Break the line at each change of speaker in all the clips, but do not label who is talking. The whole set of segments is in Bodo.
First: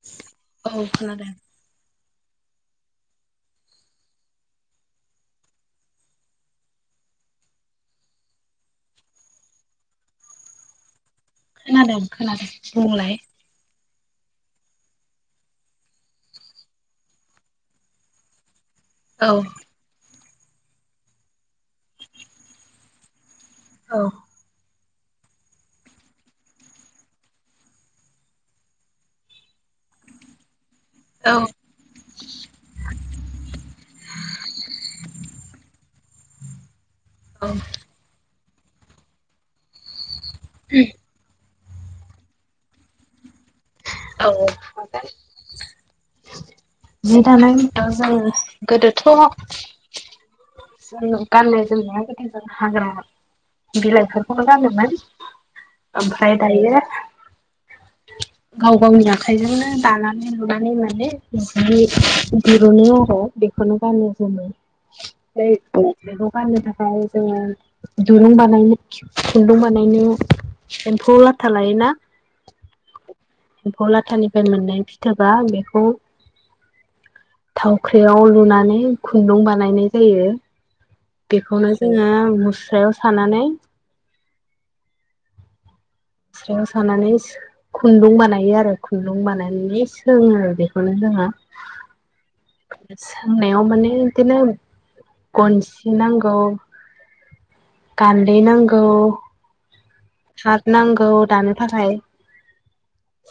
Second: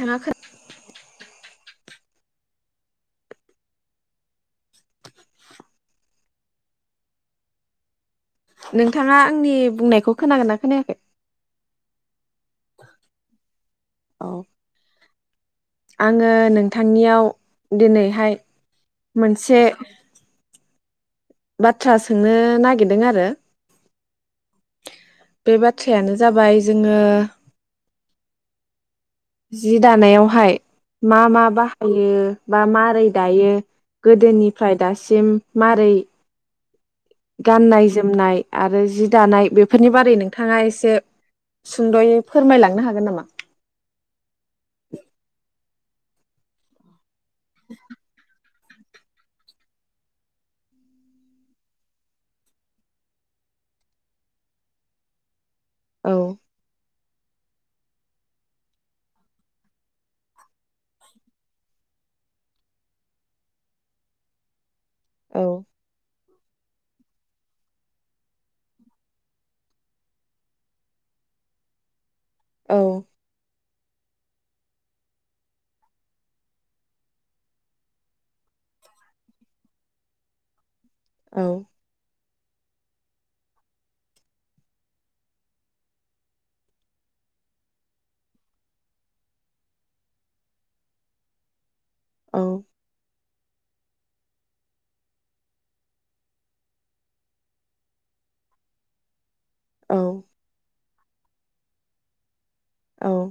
नोंथाङा खो
औ खोनादों
नोंथाङा आंनि बुंनायखौ खोनागो ना खोनायाखै
खोनादों खोनादों बुंलाय
औ आङो नोंथांनियाव दिनैहाय
औ
मोनसे बाथ्रा सोंनो नागिरदों आरो
औ
बे बाथ्रायानो जाबाय जोङो जि दानायावहाय मा
औ
मा बाहायो बा मारै दायो गोदोनिफ्राय दासिम मोरै
औ
गाननाय जोमनाय आरो जि दानाय बेफोरनि बारै नों थाङा एसे सुंदयै फोरमायलांनो हागोन नामा?
औ हागोन जि दानाय [unintelligible] जोङो गोदोथ जों गाननाय जोमनाया गोदो जों हाग्रा बिलाइफोरखौबो गानोमोन
औ
ओमफ्राय दायो गाव गावनि आखाइजोंनो दानानै लुनानै माने जि दिरुनो आरो बेखौनो गानो जोमो
औ
[unintelligible] फाननो थाखाय जोङो दुरुं बानायनो खुन्दुं बानायनो एम्फौ लाथा लायोना
औ
एम्फौ लाथानिफ्राय मोननाय फिथोबा बेखौ थावख्रियाव लुनानै खुन्दुं बानायनाय जायो
औ
बेखौनो जोङो मुस्रायाव सानानै मुस्रायाव सानानै सो खुन्दुं बानायो आरो खुन्दुं बानायनानै सोङो आरो बेखौनो
औ
[unintelligible] [inaudible] सोंनायाव माने बिदिनो गनसि नांगौ गान्दै नांगौ
औ
[unintelligible] नांगौ दानो थाखाय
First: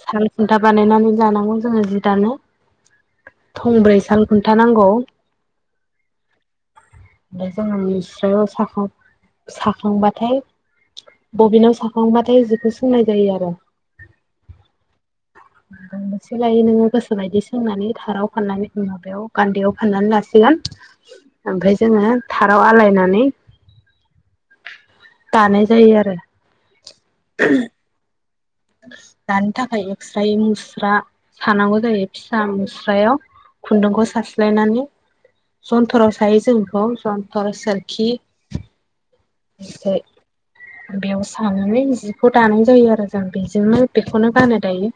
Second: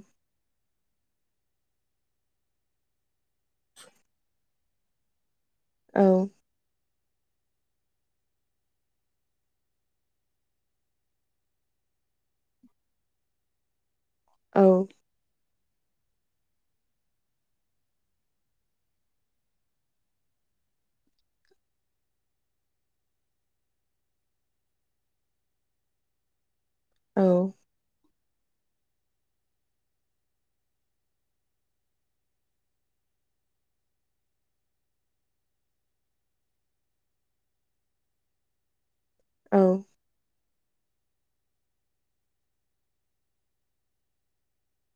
सालबो दा बानायनानै जानांगौ जोङो जि दानो। थंब्रै साल खुन था नांगौ।
औ
ओमफ्राय जोंङो मुस्रायाव साखां साखांबाथाय बबिनाव सा खांबाथाय जिखौ सुनाय जायो आरो
औ
मोनबेसे लायो नोङो गोसो बायदि सोंनानै थाराव फाननानै माबायाव गान्दैयाव फाननानै लासिगोन ओमफफ्राय जोङो थाराव आलायनानै दानाय जायो आरो
औ
[inaudible] दानो थाखाय एकस्रायै मुस्रा सानांगौ जायो । फिसा मुस्रायाव खुन्दुंखौ सारस्लायनानै जन्थराव सायो जों बेखौ। जन्थर, सोरखि
औ
ओमफ्राय बेयाव सानानै जिखौ दानाय जायो आरो जों बेजोंनो बेखौनो गानो दायो।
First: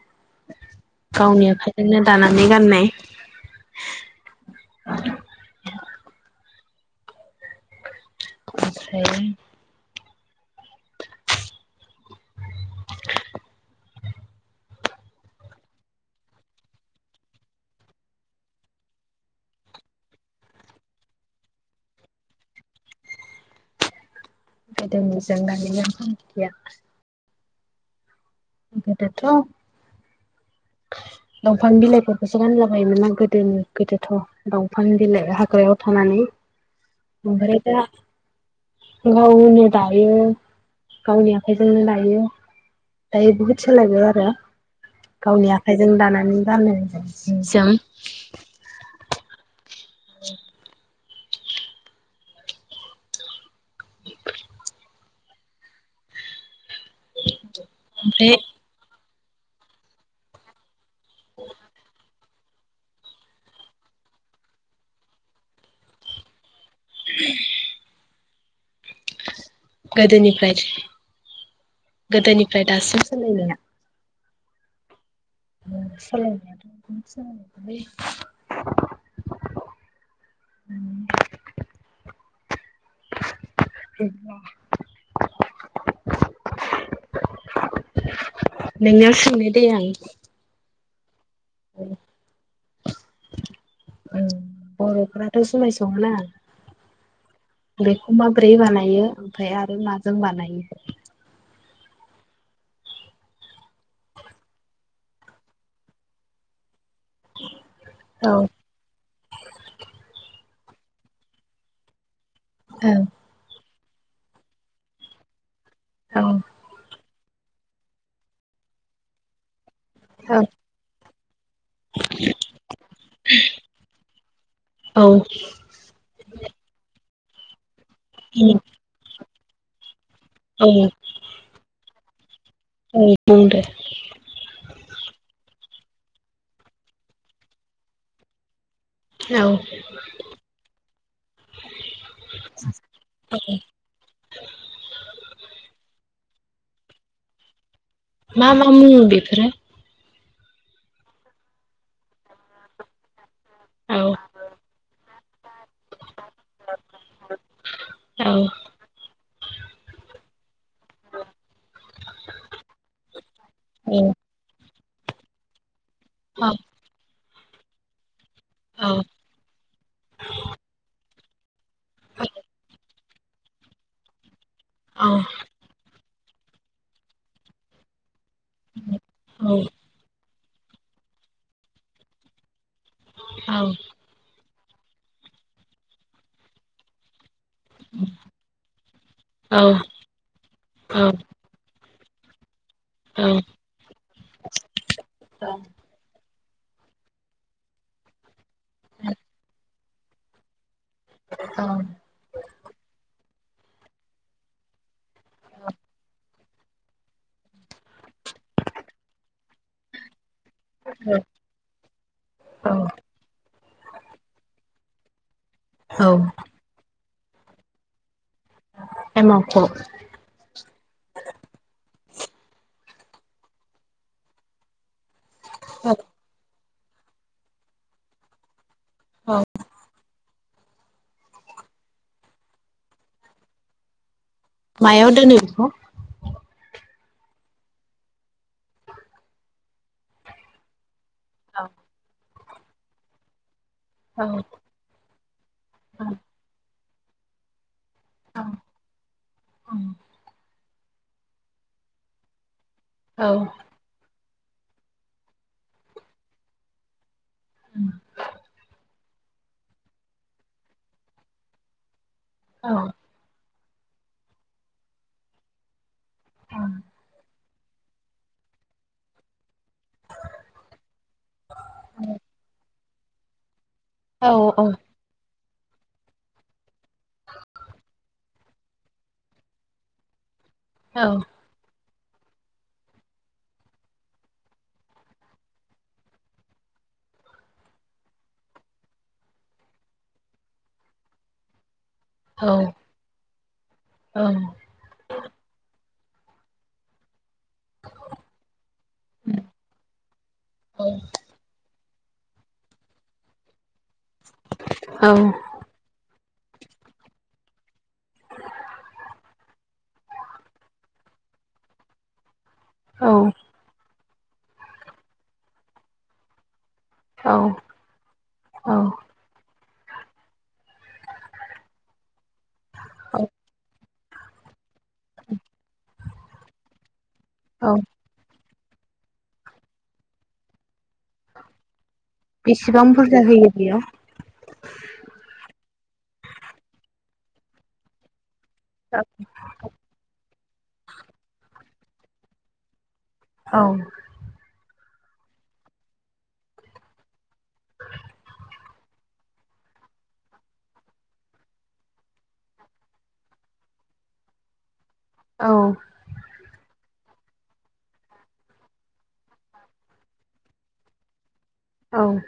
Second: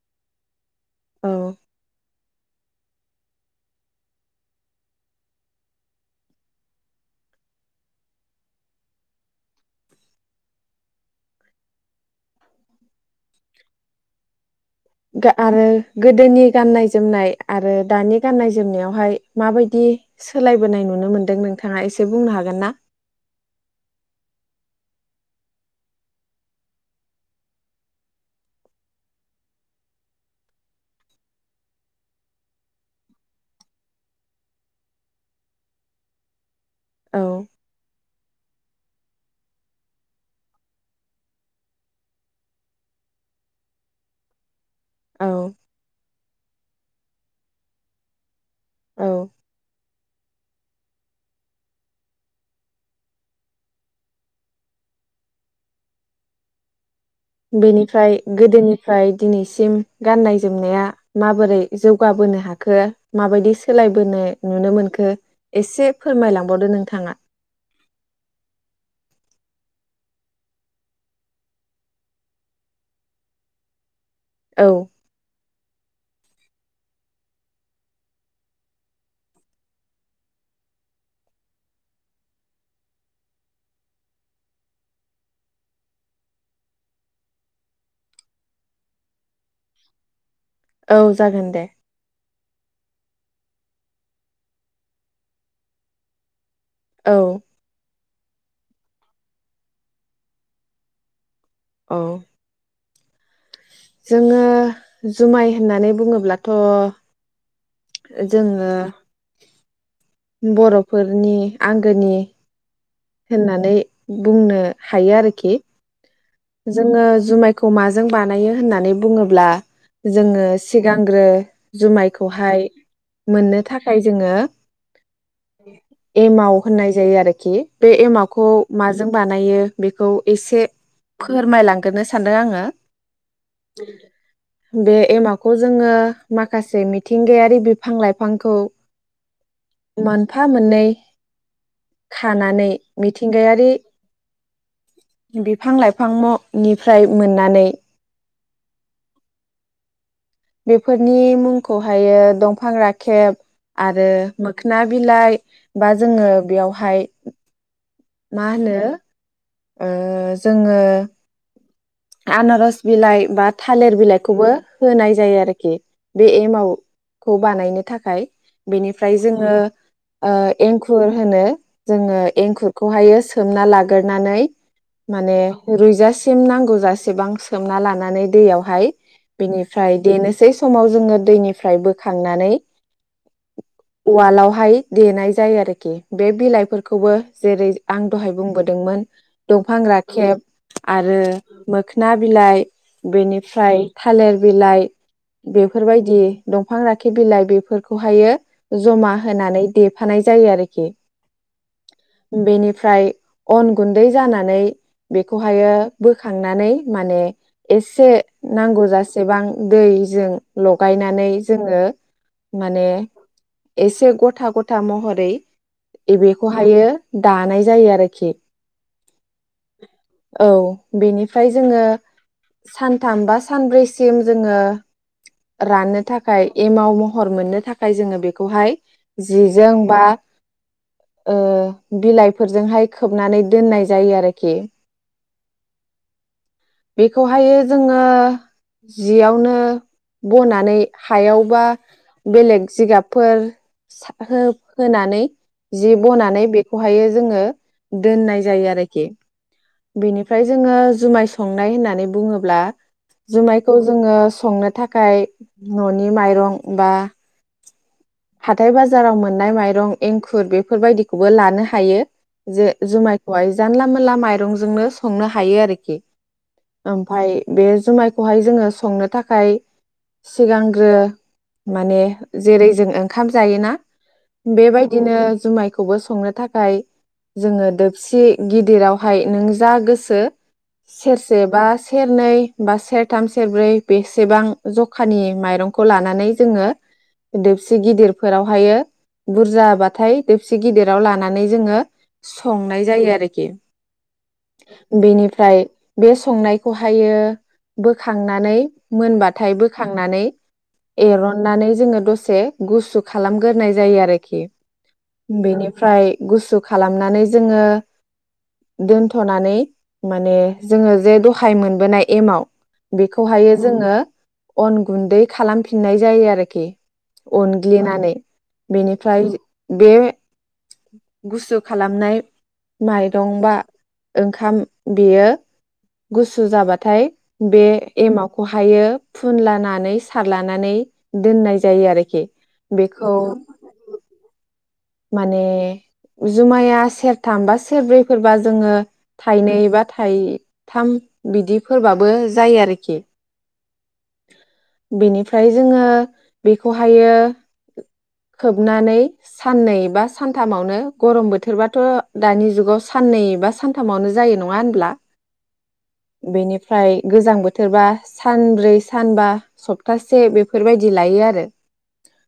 औ
गावनि आखाइजोंनो दानानै गाननाय उम ओमफ्राय [inaudible]
गा आरो गोदोनि गाननाय जोमनाय आरो दानि गाननाय जोमनायावहाय माबायदि सोलायबोनाय नुनो मोनदों नोंथाङा एसे बुंनो हागोन ना?
गोदोनिजों दानिजों फाराग गैया। बेदोथ'। दंफां बिलाइफोरखौसो गानलाबायोमोनना। गोदोनि गोदोथ' दंफां बिलाइ हाग्रायाव थानानै।
औ
ओमफ्राय दा गावनो दायो गावनि आखाइजोंनो दायो । दायो बहुद सोलायबाय आरो
औ
गावनि आखाइजों दाना नै गानो जों जि जोम।
औ
[inaudible] [inaudible]
बेनिफ्राय
ओमफ्राय
गोदोनिफ्राय दिनैसिम गाननाय जोमनाया माबोरै जौगाबोनो हाखो माबायदि सोलायबोनाय नुनो मोनखो एसे फोरमायलां बावदो नोंथाङा
गोदोनिफ्राय गोदोनिफ्राय दासिम सोलायनाया
औ
सोलायनायाथ' बिदिनो सोलायबाय। [inaudible] नोंनियाव सोंनिदै आं
औ जागोन दे।
[unintelligible] ओ बर'फोराथ' समाय सङोना
औ
माब्रै बानायो ओमफाय आरो माजों बानायो?
औ जोङो जुमाय होननानै बुङोब्लाथ' ओ
औ
जोङो बर'फोरनि आंगोनि
ओब
होननानै बुंनो हायो आरोखि
औ
जोङो ज जुमायखौ माजों बानायो होननानै बुङोब्ला जोङो
औ
सिगां ग्रो जुमायखौहाय मोननो थाखाय जोङो
औ
एमाव होननाय जायो आरो दि बे एमावखौ
उम
माजों बानायो बेख खौ एसे
औ
खमायलांग्रोनो सान दो आङो
औ बुंदो
बे एमावखौ जोङो माखासे मिथिंगायारि बिफां लाइफांखौ
औ
मोनफा मोननै खानानै मिथिंगायारि बिफां लाइफ फांल' निफ्राय मोननानै
मा मा मुङो बेफोरो
बेफोरनि मुंखौहायो दंफां राखेब
औ
आरो मोखना बिलाइ बा जोङो बेयावहाय
औ
मा होनो ओ जोङो आनारस बिलाइ बा
औ
थालिर बिलाइखौबो होनाय जायो आरोखि बे
औ
एमाव खौ बानायनो थाखाय
औ
बेनिफ्राय जोङो ओ एंखुर होनो जोंङो
औ
एंखुरखौहायो स सोमना लाग्रनानै
औ
माने रुय जास सिम नांगौ जाय एसेबां सोमना लानानै दैयावहाय बेनिफ्राय देनोसै सै समाव जोंङो दैनिफ्राय बोखांनानै
औ
हाय देनाय जायो आरोखि बे बिलाइफोरखौबो जेरै आं दहाय बुंबोदोंमोन दंफां राखेब
औ
आरो मोखोना बिलाइ बेनिफ्राय थालिर बिलाइ बेफोर बायदि दंफां राखेबा बिलाइ बेफोरखौहायो जमा होनानै दे थानाय जायो आरोखि
औ
बेनिफ्राय अन गुन्दै जानानै बेखौहायो बोख खांनानै माने एसे नांगौ जासेबां दैजों लगायनानै जोंङो
औ
माने एसे गथा गथा महरै
औ
एबे खौहायो दानाय जायो आरोखि।
एमावखौ
औ बेनिफ्राय जोंङो सानथाम बा सानब्रै सिम जोंङो रानो थाखाय एमाव महर मोननो थाखाय जोंङो बेखौहाय
औ
जिजों बा ओ बिलाइफोरजोंहाय खोबनानै दोननाय जायो आरो
मायाव दोनो? ह
बेखौहायो जोंङो जियावनो बनानै हायाव बा बेलेग जिगाबफोर
औ
साथाखौ होनानै जि बनानै बे खौहायो जोङो दोननाय जायो आरोखि बेनिफ्राय जोङो जुमाय संनाय होननानै बुङोब्ला
औ
जुमायखौ जोङो संनो थाखाय न'नि माइरं बा
उम
हाथाय बाजाराव मोननाय माइरं एंखुर बेफोरबायदिखौबो लानो हायो जे
औ
जुमायखौ हाय जानला मोनला माइरंजोंनो संनो हायो आरोखि ओमफ्राय बे जुमायखौहाय जोङो संनो थाखाय सिगांग्रो माने जेरै जों ओंखाम जायोना
औ
बेबायदिनो जुमायखौबो संनो थाखाय जोङो दोबसि गिदिरावहाय नों जा गोसो सेरसे बा सेरनै बा सेरथाम सेरब्रै बेसेबां जखानि माइरंखौ लानानै जोङो दबसे गिदिरफोरावहायो बुरजाबाथाय दोबसे गिदिराव लानानै जोङो संनाय जायो आरोखि बेनिफ्राय बे संनायखौहायो बोखांनानै मोनबाथाय बोखांनानै एरननानै जोङो दसे गुसु खालामग्रोनाय जायो आरो बेनिफ्राय गुसु खालामनानै जोङो दोनथ'नानै माने जोङो जे दहाय मोनबोनाय एमाव बेखौहायो जोङो अन गुन्दै खालामफिननाय जायो आरोखि अनग्लिनानै
औ
बेनिफ्राय बे गुसु खालामनाय माइरं बा ओंखाम। बेयो। गुसु जाबाथाय। बे
औ
एमाव। खौहायो फुनलानानै सारलानानै दोननाय जायो आरो।
बेसेबां बुरजा होयो बेयाव?
माने जुमाया सेरथाम बा सेरब्रैफोरबा। जोङो थाइनै बा थाइ थाम बिदिफोरबाबो जायो आरोखि।
औ।
बेनिफ्राय जोङो बेखौहायो खोबनानै। साननै बा सानथामावनो गरम बोथोरबाथ' दानि जुगाव साननै बा सानथामावनो जायो नङा होनब्ला?
औ।
बेनिफ्राय गोजां बोथोरबा सानब्रै सानबा सप्तासे बेफोरबायदि लायो आरो।
औ।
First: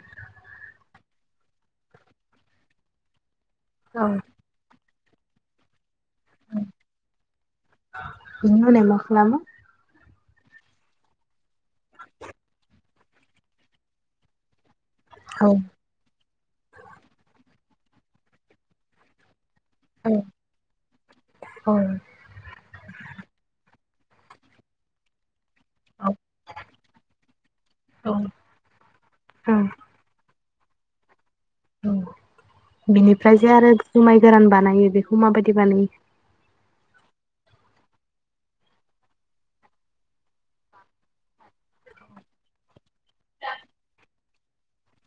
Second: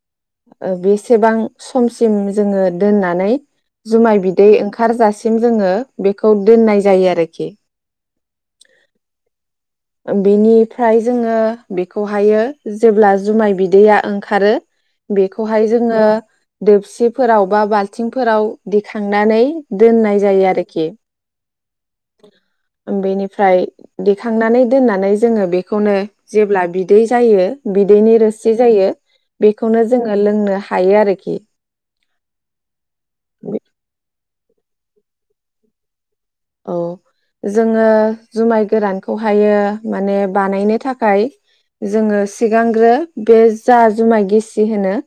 एसेबां समसिम जोङो दोननानै। जुमाय बिदै ओंख खारजासिम जोङो। बेखौ दोननाय जायो आरोखि।
बेनि [unintelligible] मा खालामो?
ओ-बिनिफ्राय जोङो। बेखौहायो। जेब्ला जुमाय बिदैया ओंखारो।
औ
बेखौहाय जोङो दोबसिफोराव बा बा थिंफोराव दिखांनानै।
औ
दोननाय जायो आरोखि।
औ
फ्राय दिखांनानै दोननानै जोङो बे खौनो
औ
जेब्ला बिदै जायो
औ
बिदैनि रोसि जायो
औ
बेखौनो जोङो लोंनो । थायो आरोखि।
औ बिनिफ्राय जे आरो जुमाय गोरान बानायो बेखौ माबायदि बानायो?
औ जोङो जुमाय गोरानखौहायो माने बानायनो थाखाय जोङो सिगांग्रो बे जा जुमाय गेसि होनो ।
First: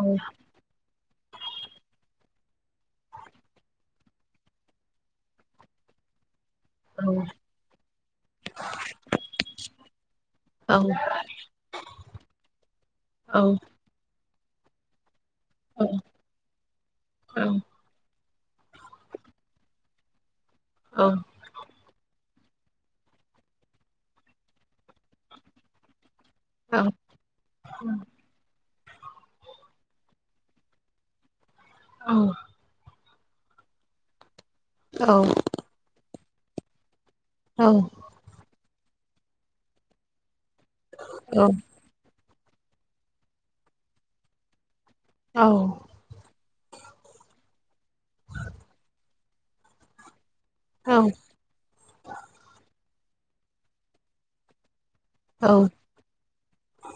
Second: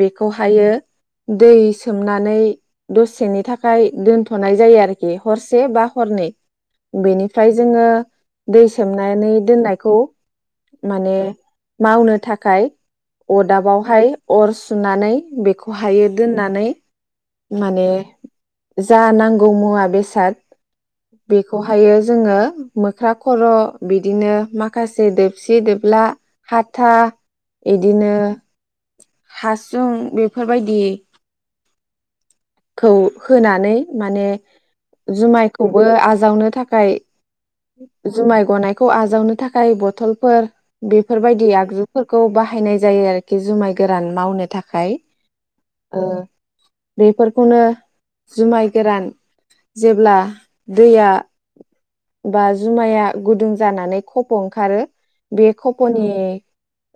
औ
दै सोमनानै दसेनि थाखाय दोनथनाय जायो आरोखि हर से बा हरनै। बेनिफ्राय जोङो दै सोमनानै दोननायखौ
औ
माने मावनो थाखाय
औ
अदाबावहाय। अर सुनानै
औ
बेखौहायो दोननानै माने जा नांगौ मुवा बेसाद
औ
बेखौहायो जोङो मोख्रा खर' बिदिनो माखासे दोबसि दोबला
औ
हाथा इदिनो हासुं बेफोरबायदि
औ।
होनानै माने जुमायखौबो आ जावनो थाखाय जुमाय गनाय खौ आजावनो थाखाय बथलफोर बेफोरबायदि आगजुफोरखौ खौ बाहायनाय जायो आरोखि जुमाय गोरान मावनो थाखाय
औ।
बेेफोर खौनो जुमाय गोरान जेब्ला दैया बा जुमाया गुदुं जानानै खफ' ओंखारो बे खप'नि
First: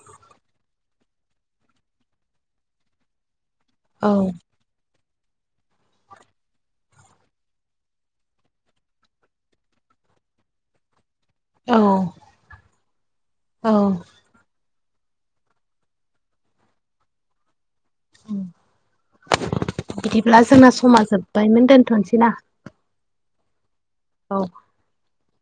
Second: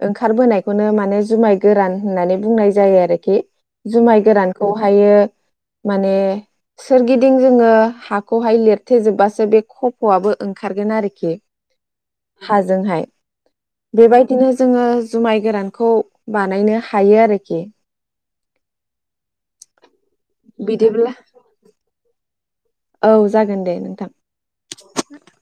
ओंखारबोनायखौनो मान माने जुमाय गोरान होननानै बुंनाय जायो आरोखि जुमाय गोरानखौहायो माने सोरगिदिं जोङो हाखौहाय लिरथेेजोबबासो बे खब फ'वाबबो ओंखारगोन आरोखि
औ
हाजोंहाय
औ
बेबायदिनो जोङो जुमाय गोरानखौ बानायनो हायो आरोखि
औ। बिदिब्ला जोंना समा
बिदिब्ला
जोब्बायमोन दोनथ'सैना?
औ जागोन दे । [inaudible]